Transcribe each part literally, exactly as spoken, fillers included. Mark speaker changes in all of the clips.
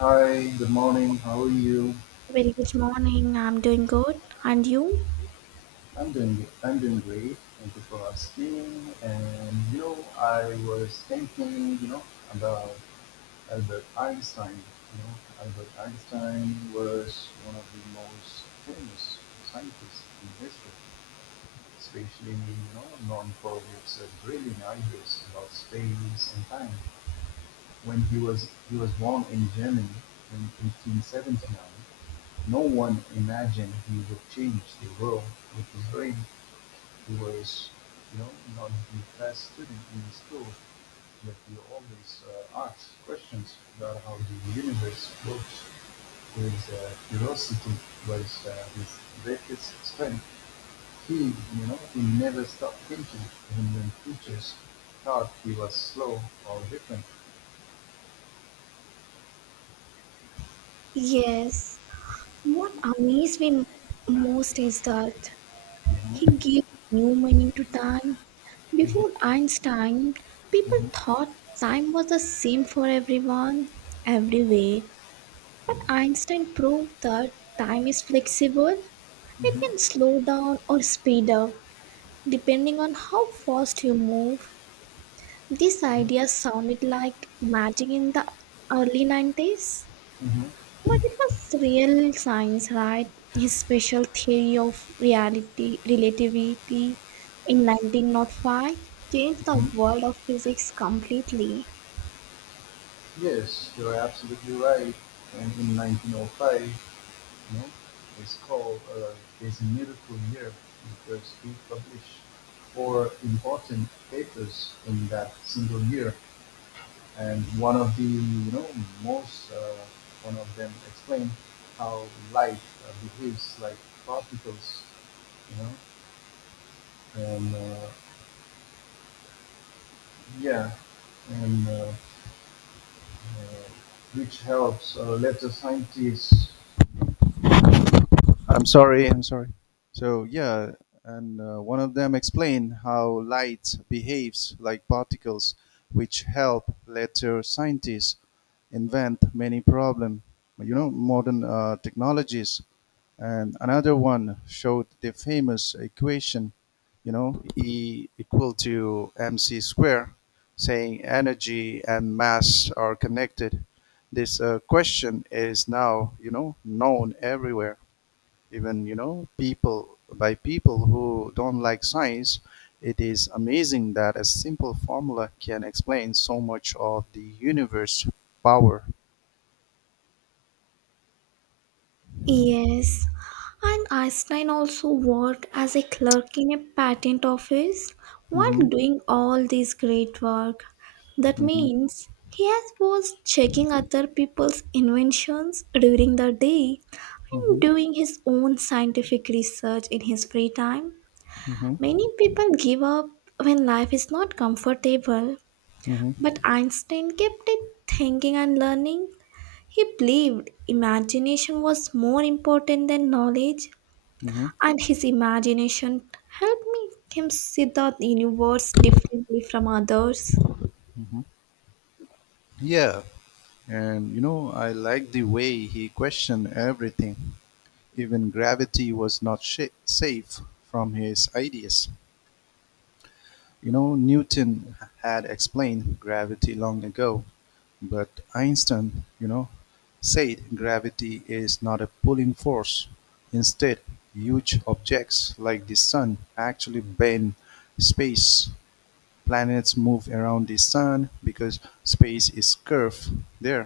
Speaker 1: Hi, good morning. How are you?
Speaker 2: Very good morning. I'm doing good. And you?
Speaker 1: I'm doing good. I'm doing great. Thank you for asking. And you know, I was thinking, you know, about Albert Einstein. You know, Albert Einstein was one of the most famous scientists in history, especially you know known for his uh, brilliant ideas about space and time. When he was he was born in Germany in eighteen seventy-nine. No one imagined he would change the world with his brain. He was, you know, not the best student in school, but he always uh, asked questions about how the universe works. His uh, curiosity was, uh, his greatest strength. He, you know, he never stopped thinking. And when teachers thought he was slow or different.
Speaker 2: Yes. What amazed me most is that he
Speaker 1: Hmm
Speaker 2: gave new meaning to time. Before Einstein, people
Speaker 1: hmm
Speaker 2: thought time was the same for everyone, everywhere. But Einstein proved that time is flexible. It can slow down or speed up depending on how fast you move. This
Speaker 1: hmm
Speaker 2: idea sounded like magic in the early nineties.
Speaker 1: hmm
Speaker 2: But it was real science, right? His special theory of reality, relativity in nineteen oh five changed the
Speaker 1: hmm
Speaker 2: world of physics completely.
Speaker 1: Yes, you're absolutely right. And in nineteen oh five, You know, it's called, uh, "There's a Miracle Here," because he published four important papers in that single year, and one of the you know most uh, one of them explained how light uh, behaves like particles, you know, and uh, yeah, and uh, uh, which helps uh, later scientists. I'm sorry, I'm sorry. So, yeah, and uh, one of them explained how light behaves like particles, which help later scientists invent many problem, you know, modern uh, technologies. And another one showed the famous equation, you know, E equal to mc square, saying energy and mass are connected. This uh, question is now, you know, known everywhere, even you know people by people who don't like science. It is amazing that a simple formula can explain so much of the universe power.
Speaker 2: Yes, and Einstein also worked as a clerk in a patent office while
Speaker 1: Mm-hmm,
Speaker 2: doing all this great work. That
Speaker 1: mm-hmm,
Speaker 2: means he has- was checking other people's inventions during the day and
Speaker 1: mm-hmm,
Speaker 2: doing his own scientific research in his free time.
Speaker 1: mm-hmm,
Speaker 2: Many people give up when life is not comfortable,
Speaker 1: mm-hmm,
Speaker 2: but Einstein kept it thinking and learning. He believed imagination was more important than knowledge,
Speaker 1: mm-hmm,
Speaker 2: and his imagination helped me him see the universe differently from others.
Speaker 1: mm-hmm. Yeah, and you know I like the way he questioned everything, even gravity was not sh- safe from his ideas. You know newton had explained gravity long ago. But Einstein, you know, said gravity is not a pulling force. Instead, huge objects like the sun actually bend space. Planets move around the sun because space is curved there.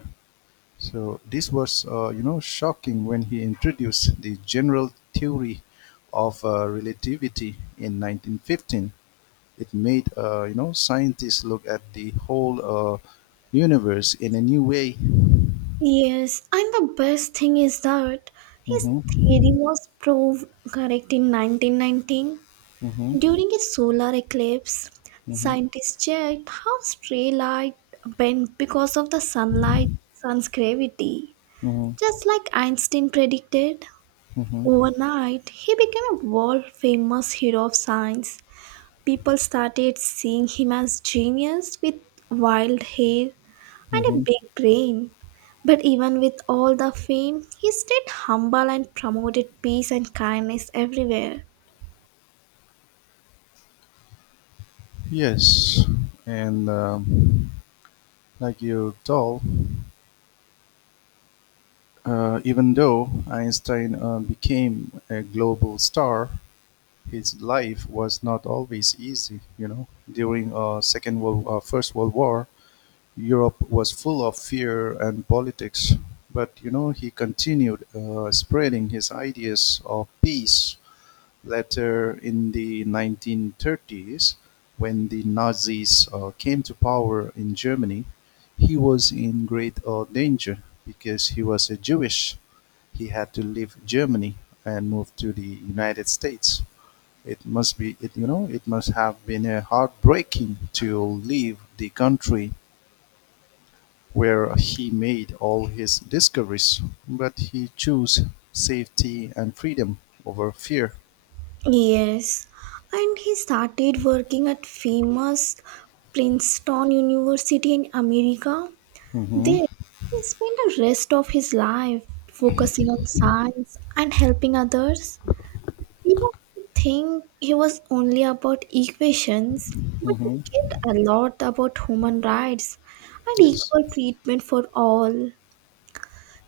Speaker 1: So this was, uh, you know, shocking when he introduced the general theory of uh, relativity in nineteen fifteen. It made, uh, you know, scientists look at the whole uh, universe in a new way.
Speaker 2: Yes, and the best thing is that his
Speaker 1: Mhm.
Speaker 2: theory was proved correct in nineteen nineteen.
Speaker 1: Mhm.
Speaker 2: During a solar eclipse,
Speaker 1: Mhm.
Speaker 2: scientists checked how stray light bent because of the sunlight sun's gravity.
Speaker 1: Mhm.
Speaker 2: Just like Einstein predicted,
Speaker 1: Mhm.
Speaker 2: overnight he became a world famous hero of science. People started seeing him as genius with wild hair and a
Speaker 1: Mhm.
Speaker 2: big brain. But even with all the fame, he stayed humble and promoted peace and kindness everywhere.
Speaker 1: Yes, and um, like you told, uh, even though Einstein uh, became a global star, his life was not always easy. You know, during uh, Second World, uh, First World War, Europe was full of fear and politics. But you know, he continued uh, spreading his ideas of peace. Later in the nineteen thirties, when the Nazis uh, came to power in Germany, he was in great uh, danger because he was a Jewish. He had to leave Germany and move to the United States. It must be, it, you know, it must have been a heartbreaking to leave the country where he made all his discoveries, but he chose safety and freedom over fear.
Speaker 2: Yes, and he started working at famous Princeton University in America.
Speaker 1: Hmm
Speaker 2: There, he spent the rest of his life focusing on science and helping others. People think he was only about equations, but he
Speaker 1: hmm
Speaker 2: cared a lot about human rights and
Speaker 1: Yes.
Speaker 2: equal treatment for all.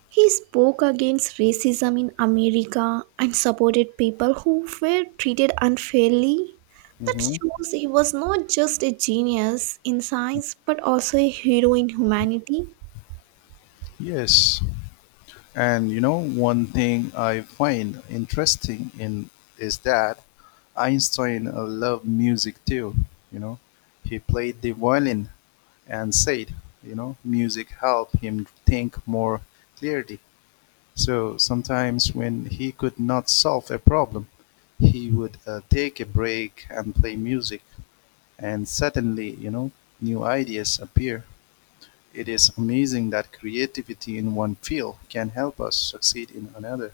Speaker 2: He spoke against racism in America and supported people who were treated unfairly. That
Speaker 1: hmm
Speaker 2: shows he was not just a genius in science but also a hero in humanity.
Speaker 1: Yes. And you know, one thing I find interesting in is that Einstein uh, loved music too. You know, he played the violin and said, you know, music helped him think more clearly. So sometimes when he could not solve a problem, he would uh, take a break and play music, and suddenly, you know, new ideas appear. It is amazing that creativity in one field can help us succeed in another.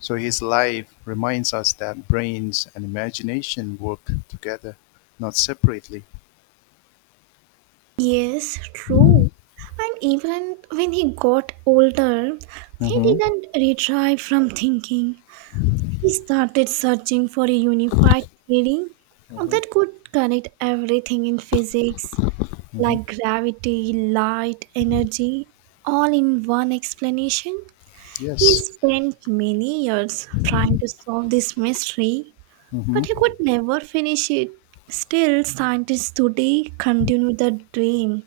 Speaker 1: So his life reminds us that brains and imagination work together, not separately.
Speaker 2: Yes, true. And even when he got older, he
Speaker 1: Mm-hmm.
Speaker 2: didn't retry from thinking. He started searching for a unified theory
Speaker 1: Mm-hmm.
Speaker 2: that could connect everything in physics
Speaker 1: Mm-hmm.
Speaker 2: like gravity, light, energy, all in one explanation. He
Speaker 1: Yes.
Speaker 2: spent many years trying to solve this mystery,
Speaker 1: Mm-hmm.
Speaker 2: but he could never finish it. Still, scientists today continue the dream.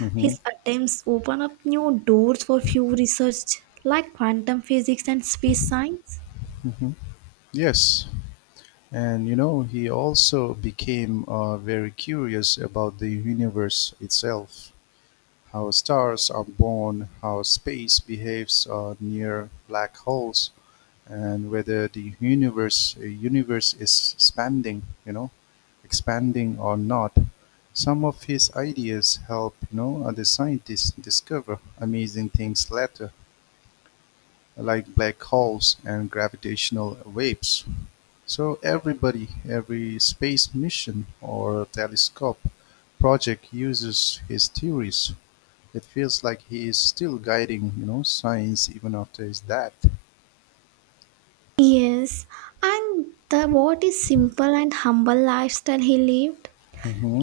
Speaker 1: Mm-hmm.
Speaker 2: His attempts open up new doors for few research like quantum physics and space science.
Speaker 1: Mm-hmm. Yes. And you know, he also became uh, very curious about the universe itself, how stars are born, how space behaves uh, near black holes, and whether the universe uh, universe is expanding, you know, expanding or not. Some of his ideas help, you know, other scientists discover amazing things later, like black holes and gravitational waves. So everybody, every space mission or telescope project uses his theories. It feels like he is still guiding, you know, science even after his death.
Speaker 2: Yes, and the what is simple and humble lifestyle he lived.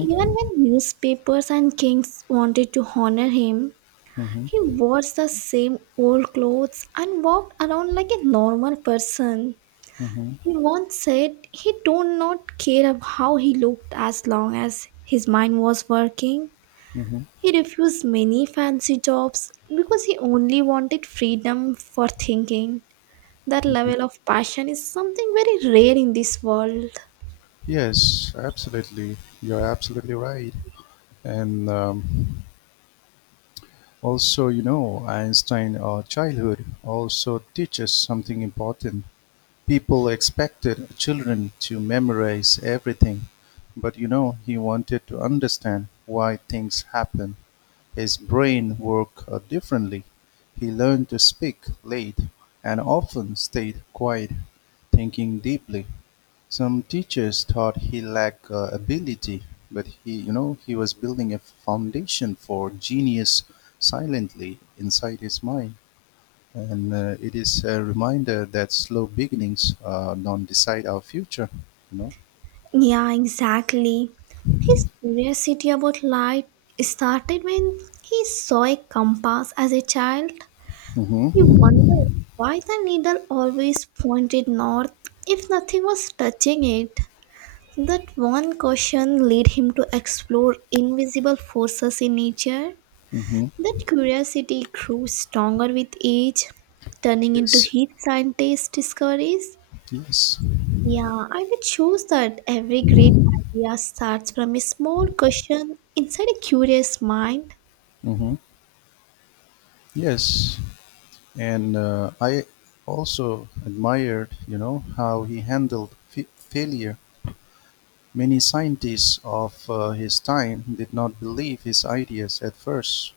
Speaker 2: Even when newspapers and kings wanted to honor him,
Speaker 1: Mm-hmm.
Speaker 2: he wore the same old clothes and walked around like a normal person.
Speaker 1: Mm-hmm.
Speaker 2: He once said he did not care of how he looked as long as his mind was working.
Speaker 1: Mm-hmm.
Speaker 2: He refused many fancy jobs because he only wanted freedom for thinking. That
Speaker 1: Mhm.
Speaker 2: level of passion is something very rare in this world.
Speaker 1: Yes, absolutely. You're absolutely right. And um, also, you know, Einstein or childhood also teaches something important. People expected children to memorize everything, but you know, he wanted to understand why things happen. His brain worked uh, differently. He learned to speak late and often stayed quiet, thinking deeply. Some teachers thought he lacked uh, ability, but he, you know, he was building a foundation for genius silently inside his mind. And uh, it is a reminder that slow beginnings uh, don't decide our future. You know.
Speaker 2: Yeah, exactly. His curiosity about light started when he saw a compass as a child. He
Speaker 1: Mm-hmm.
Speaker 2: wondered why the needle always pointed north if nothing was touching it. That one question led him to explore invisible forces in nature.
Speaker 1: Mm-hmm.
Speaker 2: That curiosity grew stronger with age, turning into
Speaker 1: Yes.
Speaker 2: his scientist discoveries.
Speaker 1: Yes.
Speaker 2: Yeah, and it shows that every great idea starts from a small question inside a curious mind.
Speaker 1: Mm-hmm. Yes. And uh, I also admired, you know, how he handled f- failure. Many scientists of uh, his time did not believe his ideas at first.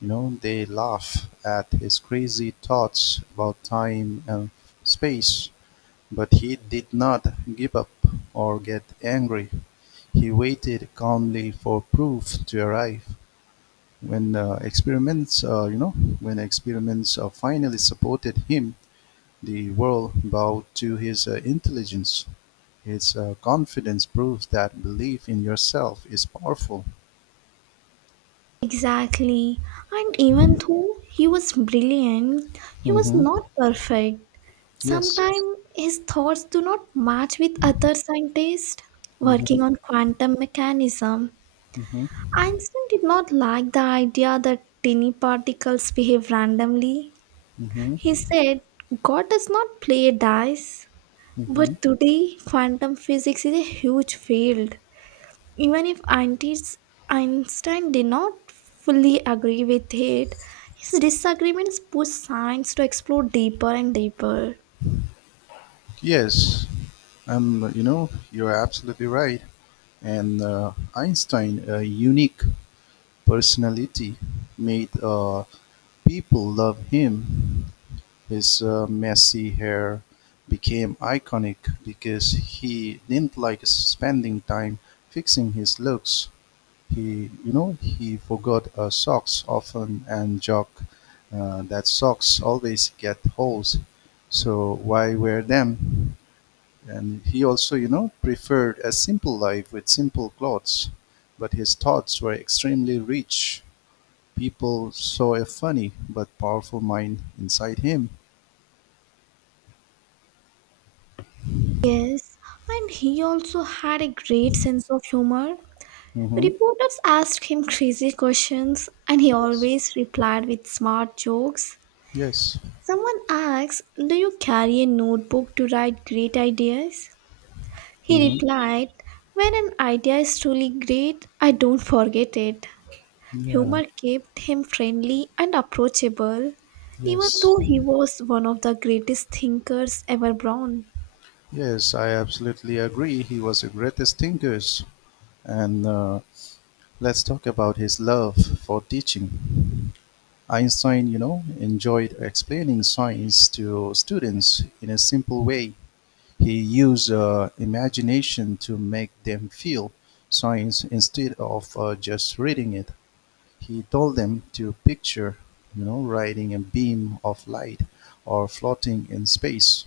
Speaker 1: You know, they laugh at his crazy thoughts about time and space, but he did not give up or get angry. He waited calmly for proof to arrive. When uh, experiments, uh, you know, when experiments uh, finally supported him, the world bowed to his uh, intelligence. His uh, confidence proves that belief in yourself is powerful.
Speaker 2: Exactly. And even though he was brilliant, he was
Speaker 1: Mm-hmm.
Speaker 2: not perfect.
Speaker 1: Yes.
Speaker 2: Sometimes his thoughts do not match with other scientists working
Speaker 1: Mm-hmm.
Speaker 2: on quantum mechanism.
Speaker 1: Mm-hmm.
Speaker 2: Einstein did not like the idea that tiny particles behave randomly. He
Speaker 1: Mm-hmm.
Speaker 2: said, God does not play dice.
Speaker 1: Mm-hmm.
Speaker 2: But today, quantum physics is a huge field. Even if Einstein's- Einstein did not fully agree with it, his disagreements pushed science to explore deeper and deeper.
Speaker 1: Yes. Um, you know, you're absolutely right. And uh, Einstein, a unique personality, made, uh, people love him. His uh, messy hair became iconic because he didn't like spending time fixing his looks. He you know he forgot uh, socks often and joke uh, that socks always get holes, so why wear them? And he also, you know preferred a simple life with simple clothes, but his thoughts were extremely rich. People saw a funny but powerful mind inside him.
Speaker 2: Yes, and he also had a great sense of humor.
Speaker 1: Hmm
Speaker 2: Reporters asked him crazy questions, and he
Speaker 1: yes.
Speaker 2: always replied with smart jokes.
Speaker 1: Yes.
Speaker 2: Someone asks, do you carry a notebook to write great ideas? He
Speaker 1: hmm
Speaker 2: replied, when an idea is truly great, I don't forget it.
Speaker 1: yeah.
Speaker 2: Humor kept him friendly and approachable, even
Speaker 1: Yes.
Speaker 2: though he was one of the greatest thinkers ever born.
Speaker 1: Yes, I absolutely agree. He was the greatest thinkers, and uh, let's talk about his love for teaching. Einstein, you know, enjoyed explaining science to students in a simple way. He used uh, imagination to make them feel science instead of uh, just reading it. He told them to picture, you know, riding a beam of light or floating in space.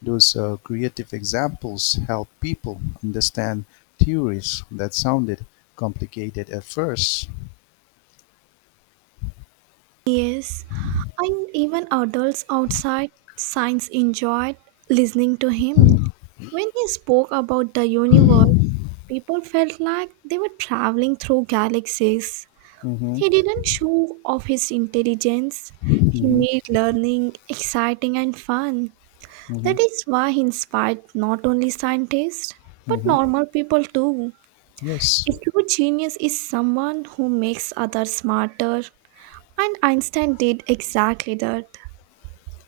Speaker 1: Those uh, creative examples help people understand theories that sounded complicated at first.
Speaker 2: Yes, and even adults outside science enjoyed listening to him. When he spoke about the universe, people felt like they were traveling through galaxies.
Speaker 1: Hmm
Speaker 2: He didn't show off his intelligence. He made learning exciting and fun.
Speaker 1: hmm
Speaker 2: That is why he inspired not only scientists, but
Speaker 1: hmm
Speaker 2: normal people too.
Speaker 1: Yes,
Speaker 2: A true genius is someone who makes others smarter, and Einstein did exactly that.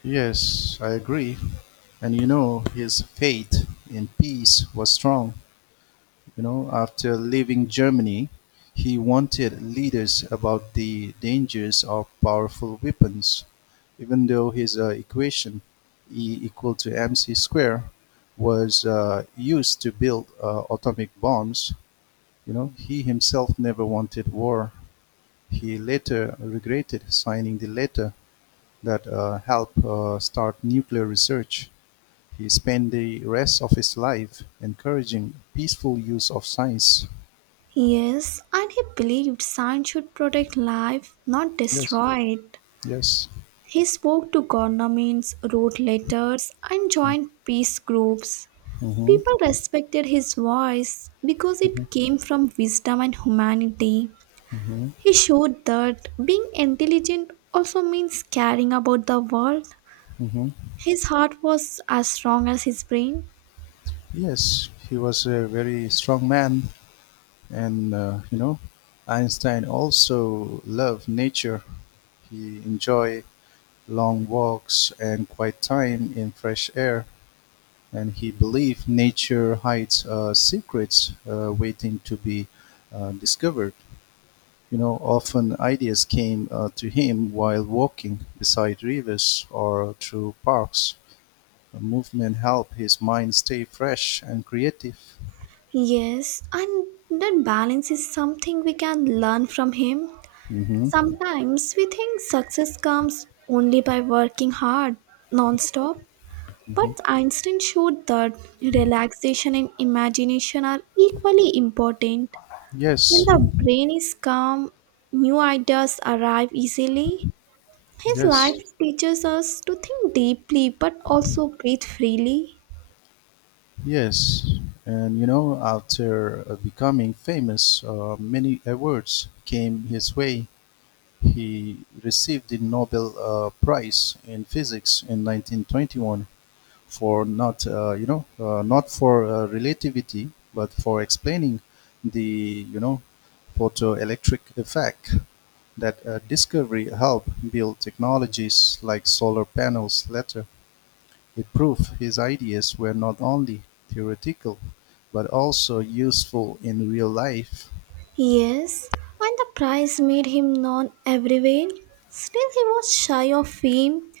Speaker 1: yes, I agree. And you know, his faith in peace was strong. You know, after leaving Germany, he wanted leaders about the dangers of powerful weapons, even though his uh, equation, E equal to mc square, was uh, used to build uh, atomic bombs. You know, he himself never wanted war. He later regretted signing the letter that uh, helped uh, start nuclear research. He spent the rest of his life encouraging peaceful use of science.
Speaker 2: Yes, and he believed science should protect life, not
Speaker 1: Yes,
Speaker 2: destroy it.
Speaker 1: yes.
Speaker 2: He spoke to governments, wrote letters, and joined peace groups.
Speaker 1: hmm
Speaker 2: People respected his voice because
Speaker 1: hmm
Speaker 2: it came from wisdom and humanity.
Speaker 1: hmm
Speaker 2: He showed that being intelligent also means caring about the world.
Speaker 1: hmm
Speaker 2: His heart was as strong as his brain.
Speaker 1: Yes, he was a very strong man, and uh, you know, Einstein also loved nature. He enjoyed long walks and quiet time in fresh air. And he believed nature hides uh, secrets uh, waiting to be uh, discovered. You know, often ideas came uh, to him while walking beside rivers or through parks. The movement helped his mind stay fresh and creative.
Speaker 2: Yes, and that balance is something we can learn from him.
Speaker 1: Hmm
Speaker 2: Sometimes we think success comes only by working hard non-stop, but
Speaker 1: hmm
Speaker 2: Einstein showed that relaxation and imagination are equally important. When
Speaker 1: Yes,
Speaker 2: the brain is calm, new ideas arrive easily. His life
Speaker 1: yes,
Speaker 2: teaches us to think deeply but also breathe freely.
Speaker 1: yes. And you know, after uh, becoming famous, uh, many awards came his way. He received the Nobel uh, Prize in Physics in nineteen twenty-one, for not, uh, you know, uh, not for uh, relativity, but for explaining the, you know, photoelectric effect. That uh, discovery helped build technologies like solar panels later. It proved his ideas were not only theoretical, but also useful in real life.
Speaker 2: Yes, and the prize made him known everywhere. Still, he was shy of fame.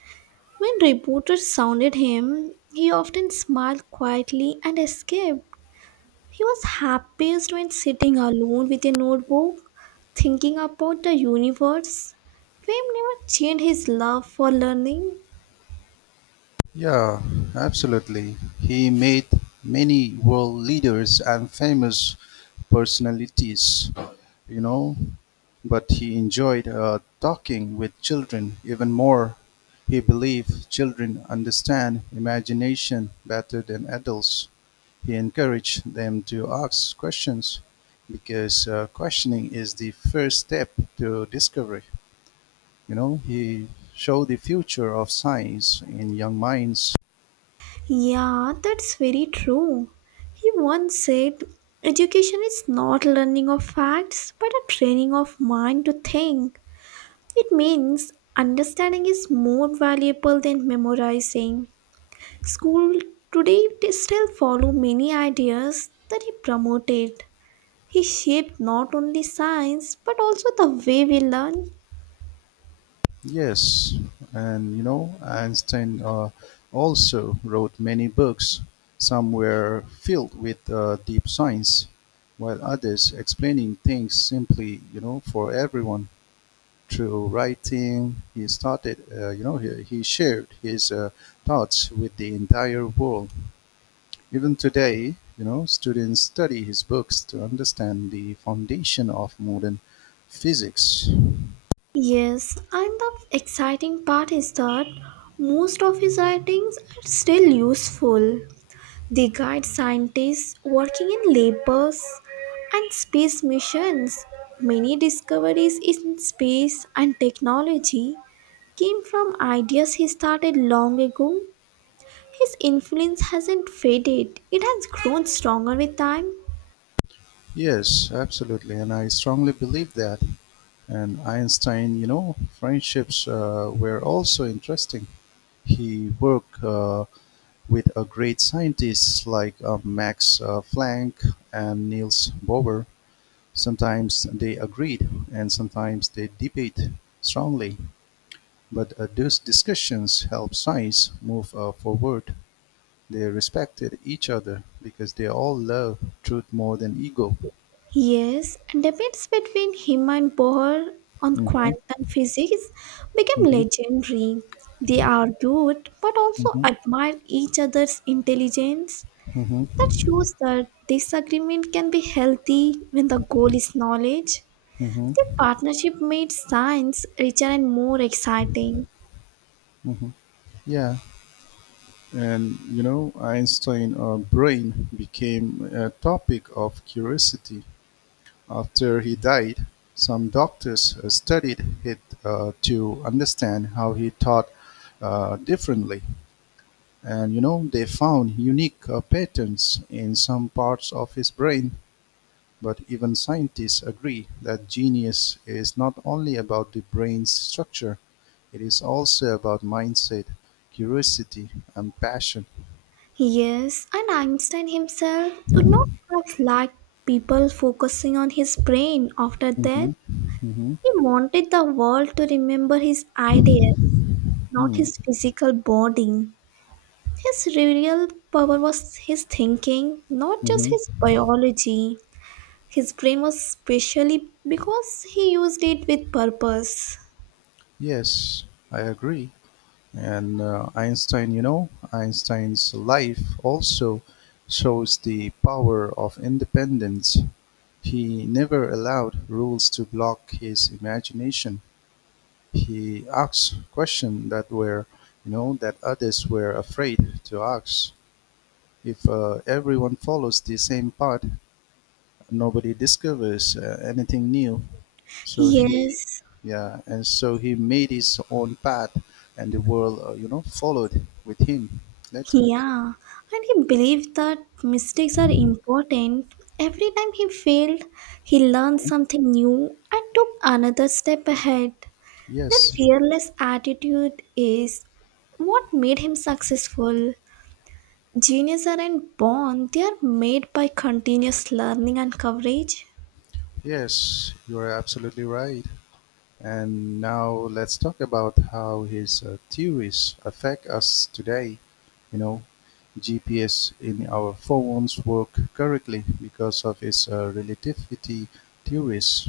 Speaker 2: When reporters sounded him, he often smiled quietly and escaped. He was happiest when sitting alone with a notebook, thinking about the universe. Fame never changed his love for learning.
Speaker 1: Yeah, absolutely. He made many world leaders and famous personalities, you know, but he enjoyed uh, talking with children even more. He believed children understand imagination better than adults. He encouraged them to ask questions because uh, questioning is the first step to discovery. You know, he showed the future of science in young minds.
Speaker 2: Yeah, that's very true. He once said, education is not learning of facts, but a training of mind to think. It means understanding is more valuable than memorizing. School today they still follow many ideas that he promoted. He shaped not only science but also the way we learn.
Speaker 1: Yes, and you know, Einstein uh, also wrote many books. Some were filled with uh, deep science, while others explaining things simply, you know, for everyone. Through writing, he started, uh, you know, he, he shared his uh, thoughts with the entire world. Even today, you know, students study his books to understand the foundation of modern physics.
Speaker 2: Yes, and the exciting part is that most of his writings are still useful. They guide scientists working in labors and space missions. Many discoveries in space and technology came from ideas he started long ago. His influence hasn't faded, it has grown stronger with time.
Speaker 1: Yes, absolutely, and I strongly believe that. And Einstein, you know, friendships uh, were also interesting. He worked uh, with a great scientists like uh, Max uh, Planck and Niels Bohr. Sometimes they agreed and sometimes they debate strongly, but uh, those discussions helped science move uh, forward. They respected each other because they all love truth more than ego.
Speaker 2: Yes, debates between him and Bohr on
Speaker 1: Hmm
Speaker 2: quantum physics became
Speaker 1: hmm
Speaker 2: legendary. They argued but also
Speaker 1: hmm
Speaker 2: admired each other's intelligence.
Speaker 1: hmm
Speaker 2: That shows that disagreement can be healthy when the goal is knowledge.
Speaker 1: hmm
Speaker 2: The partnership made science richer and more exciting.
Speaker 1: hmm Yeah, and you know, Einstein uh, brain became a topic of curiosity. After he died, some doctors uh, studied it uh, to understand how he thought uh, differently. And you know, they found unique uh, patterns in some parts of his brain. But even scientists agree that genius is not only about the brain's structure, it is also about mindset, curiosity, and passion.
Speaker 2: Yes, and Einstein himself would not have liked people focusing on his brain after
Speaker 1: Mm-hmm.
Speaker 2: death.
Speaker 1: Mm-hmm.
Speaker 2: He wanted the world to remember his ideas, not
Speaker 1: Mm.
Speaker 2: his physical body. His real power was his thinking, not just
Speaker 1: Mm-hmm.
Speaker 2: his biology. His frame was specially because he used it with purpose.
Speaker 1: Yes, I agree. And uh, Einstein, you know, Einstein's life also shows the power of independence. He never allowed rules to block his imagination. He asked questions that were, you know, that others were afraid to ask. If uh, everyone follows the same path, nobody discovers uh, anything new. So he,
Speaker 2: Yes,
Speaker 1: yeah, and so he made his own path, and the world, uh, you know, followed with him later.
Speaker 2: yeah, and he believed that mistakes are important. Every time he failed, he learned
Speaker 1: Mhm.
Speaker 2: something new and took another step ahead. That
Speaker 1: Yes,
Speaker 2: fearless attitude is what made him successful. Geniuses aren't born, they are made by continuous learning and coverage.
Speaker 1: yes, you are absolutely right. And now let's talk about how his uh, theories affect us today. You know, G P S in our phones work correctly because of his uh, relativity theories.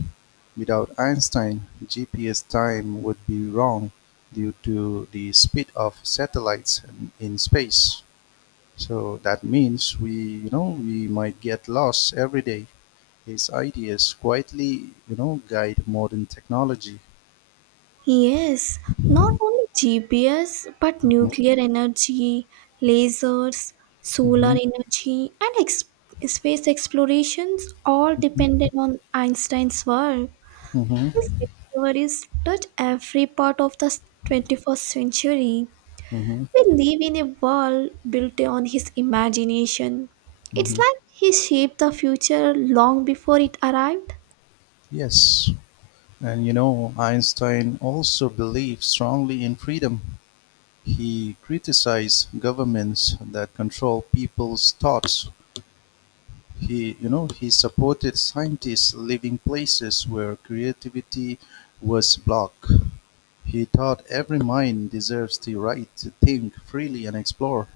Speaker 1: Without Einstein, G P S time would be wrong due to the speed of satellites in- space. So that means we, you know, we might get lost every day. His ideas quietly, you know, guide modern technology.
Speaker 2: Yes, not only G P S, but
Speaker 1: Mhm.
Speaker 2: nuclear energy, lasers, solar
Speaker 1: Hmm.
Speaker 2: energy, and ex- space explorations all depended on Einstein's work. His
Speaker 1: Hmm.
Speaker 2: discoveries touch every part of the twenty-first century.
Speaker 1: Hmm.
Speaker 2: We live in a world built on his imagination. It's
Speaker 1: Hmm.
Speaker 2: like he shaped the future long before it arrived.
Speaker 1: Yes, and you know, Einstein also believed strongly in freedom. He criticized governments that control people's thoughts. He, you know, he supported scientists living places where creativity was blocked. He thought every mind deserves the right to think freely and explore.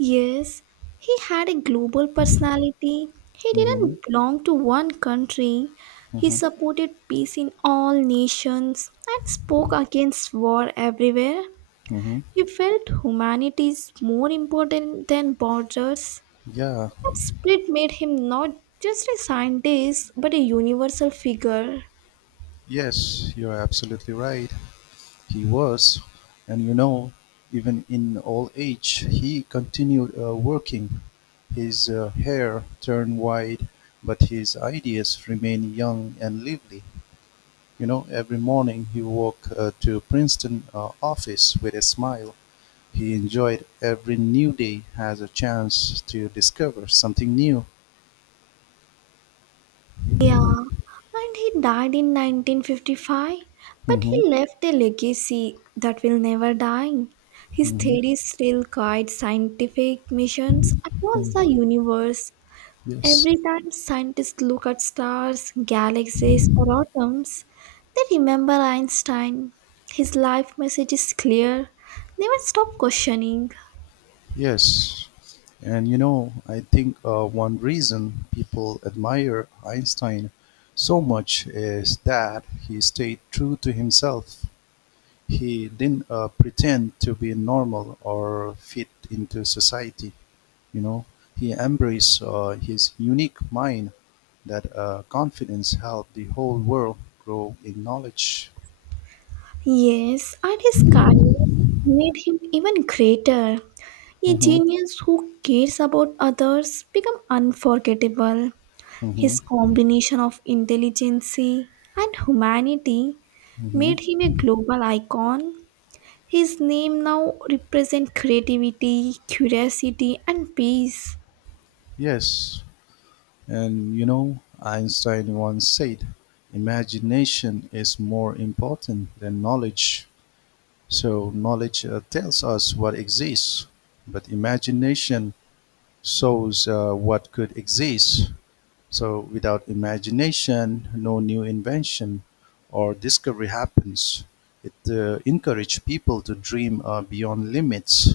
Speaker 2: Yes, he had a global personality. He
Speaker 1: Hmm.
Speaker 2: didn't belong to one country. He
Speaker 1: Hmm.
Speaker 2: supported peace in all nations and spoke against war everywhere.
Speaker 1: Hmm.
Speaker 2: He felt humanity is more important than borders.
Speaker 1: Yeah,
Speaker 2: That spirit made him not just a scientist but a universal figure.
Speaker 1: yes, you're absolutely right. He was, and you know, even in old age he continued uh, working. His uh, hair turned white, but his ideas remained young and lively. You know, every morning he walked uh, to Princeton uh, office with a smile. He enjoyed every new day as a chance to discover something new.
Speaker 2: Yeah, and he died in nineteen fifty-five, but
Speaker 1: Hmm.
Speaker 2: he left a legacy that will never die. His
Speaker 1: Hmm.
Speaker 2: theories still guide scientific missions across the universe.
Speaker 1: Yes.
Speaker 2: Every time scientists look at stars, galaxies, or atoms, they remember Einstein. His life message is clear, never stop questioning.
Speaker 1: Yes, and you know, I think uh, one reason people admire Einstein so much is that he stayed true to himself. He didn't uh, pretend to be normal or fit into society. You know, he embraced uh, his unique mind. That uh, confidence helped the whole world grow in knowledge.
Speaker 2: Yes, and his kindness made him even greater. A
Speaker 1: Mm-hmm,
Speaker 2: genius who cares about others become unforgettable.
Speaker 1: mm-hmm,
Speaker 2: His combination of intelligence and humanity
Speaker 1: mm-hmm.
Speaker 2: made him a global icon. His name now represents creativity, curiosity, and peace.
Speaker 1: Yes, and you know, Einstein once said, imagination is more important than knowledge. So, knowledge uh, tells us what exists, but imagination shows uh, what could exist. So, without imagination, no new invention or discovery happens. It uh, encourages people to dream uh, beyond limits.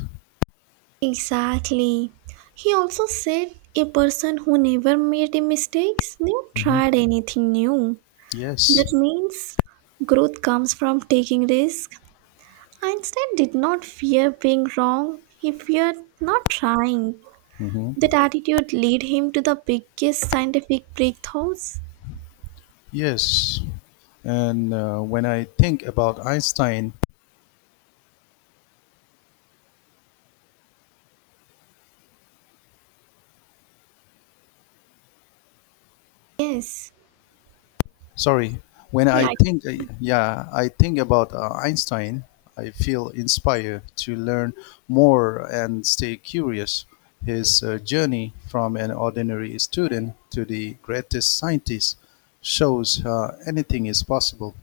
Speaker 2: Exactly. He also said a person who never made a mistakes never
Speaker 1: Mhm.
Speaker 2: tried anything new.
Speaker 1: Yes.
Speaker 2: That means growth comes from taking risk. Einstein did not fear being wrong, he feared not trying.
Speaker 1: Hmm.
Speaker 2: That attitude led him to the biggest scientific breakthroughs.
Speaker 1: Yes. And uh, when I think about Einstein,
Speaker 2: Yes,
Speaker 1: Sorry, when I
Speaker 2: yes,
Speaker 1: think, uh, yeah, I think about uh, Einstein, I feel inspired to learn more and stay curious. His uh, journey from an ordinary student to the greatest scientist shows uh, anything is possible.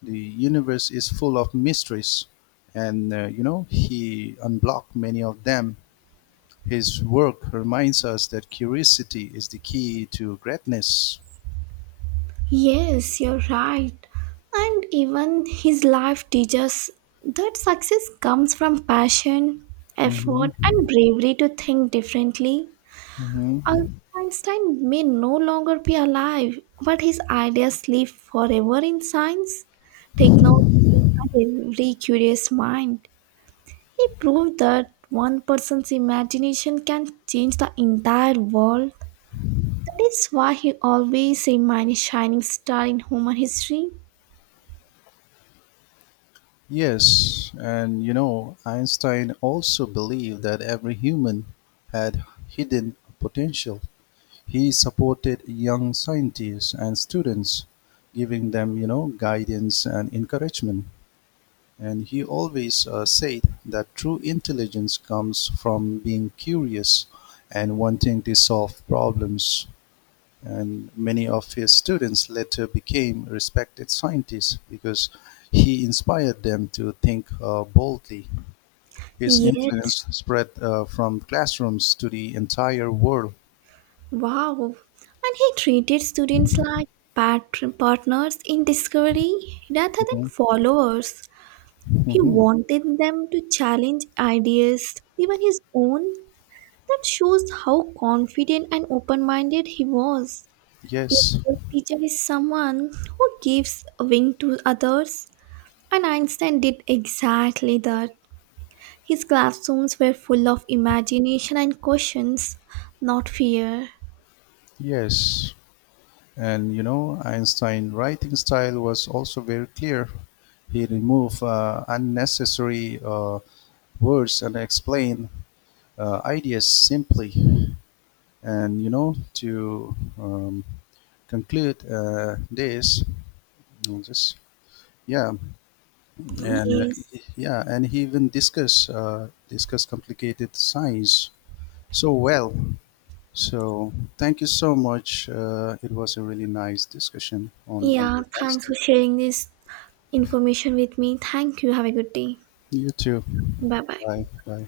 Speaker 1: The universe is full of mysteries, and uh, you know, he unblocked many of them. His work reminds us that curiosity is the key to greatness.
Speaker 2: yes, you're right. And even his life teaches that success comes from passion, effort, and
Speaker 1: Hmm.
Speaker 2: bravery to think differently.
Speaker 1: Hmm.
Speaker 2: Albert Einstein may no longer be alive, but his ideas live forever in science, technology, and every curious mind. He proved that one person's imagination can change the entire world. That is why he always remains a shining star in human history.
Speaker 1: Yes, and you know, Einstein also believed that every human had hidden potential. He supported young scientists and students, giving them, you know, guidance and encouragement. And he always uh, said that true intelligence comes from being curious and wanting to solve problems, and many of his students later became respected scientists because he inspired them to think uh, boldly. His influence
Speaker 2: Yes,
Speaker 1: spread uh, from classrooms to the entire world.
Speaker 2: wow. And he treated students like pat- partners in discovery rather than
Speaker 1: Mhm.
Speaker 2: followers. He
Speaker 1: Mhm.
Speaker 2: wanted them to challenge ideas, even his own. That shows how confident and open minded he was. A
Speaker 1: Yes,
Speaker 2: good teacher is someone who gives a wing to others, and Einstein did exactly that. His classrooms were full of imagination and questions, not fear.
Speaker 1: yes. And you know, Einstein's writing style was also very clear. He removed uh, unnecessary uh, words and explained uh, ideas simply. And you know, to um, conclude uh, this, on this, yeah, and
Speaker 2: Yes.
Speaker 1: yeah, and he even discuss uh, discuss complicated science so well. So thank you so much. Uh, it was a really nice discussion on
Speaker 2: Yeah,
Speaker 1: Albert
Speaker 2: thanks
Speaker 1: Einstein.
Speaker 2: for sharing this information with me. Thank you. Have a good day.
Speaker 1: You too.
Speaker 2: Bye bye.
Speaker 1: Bye. Bye.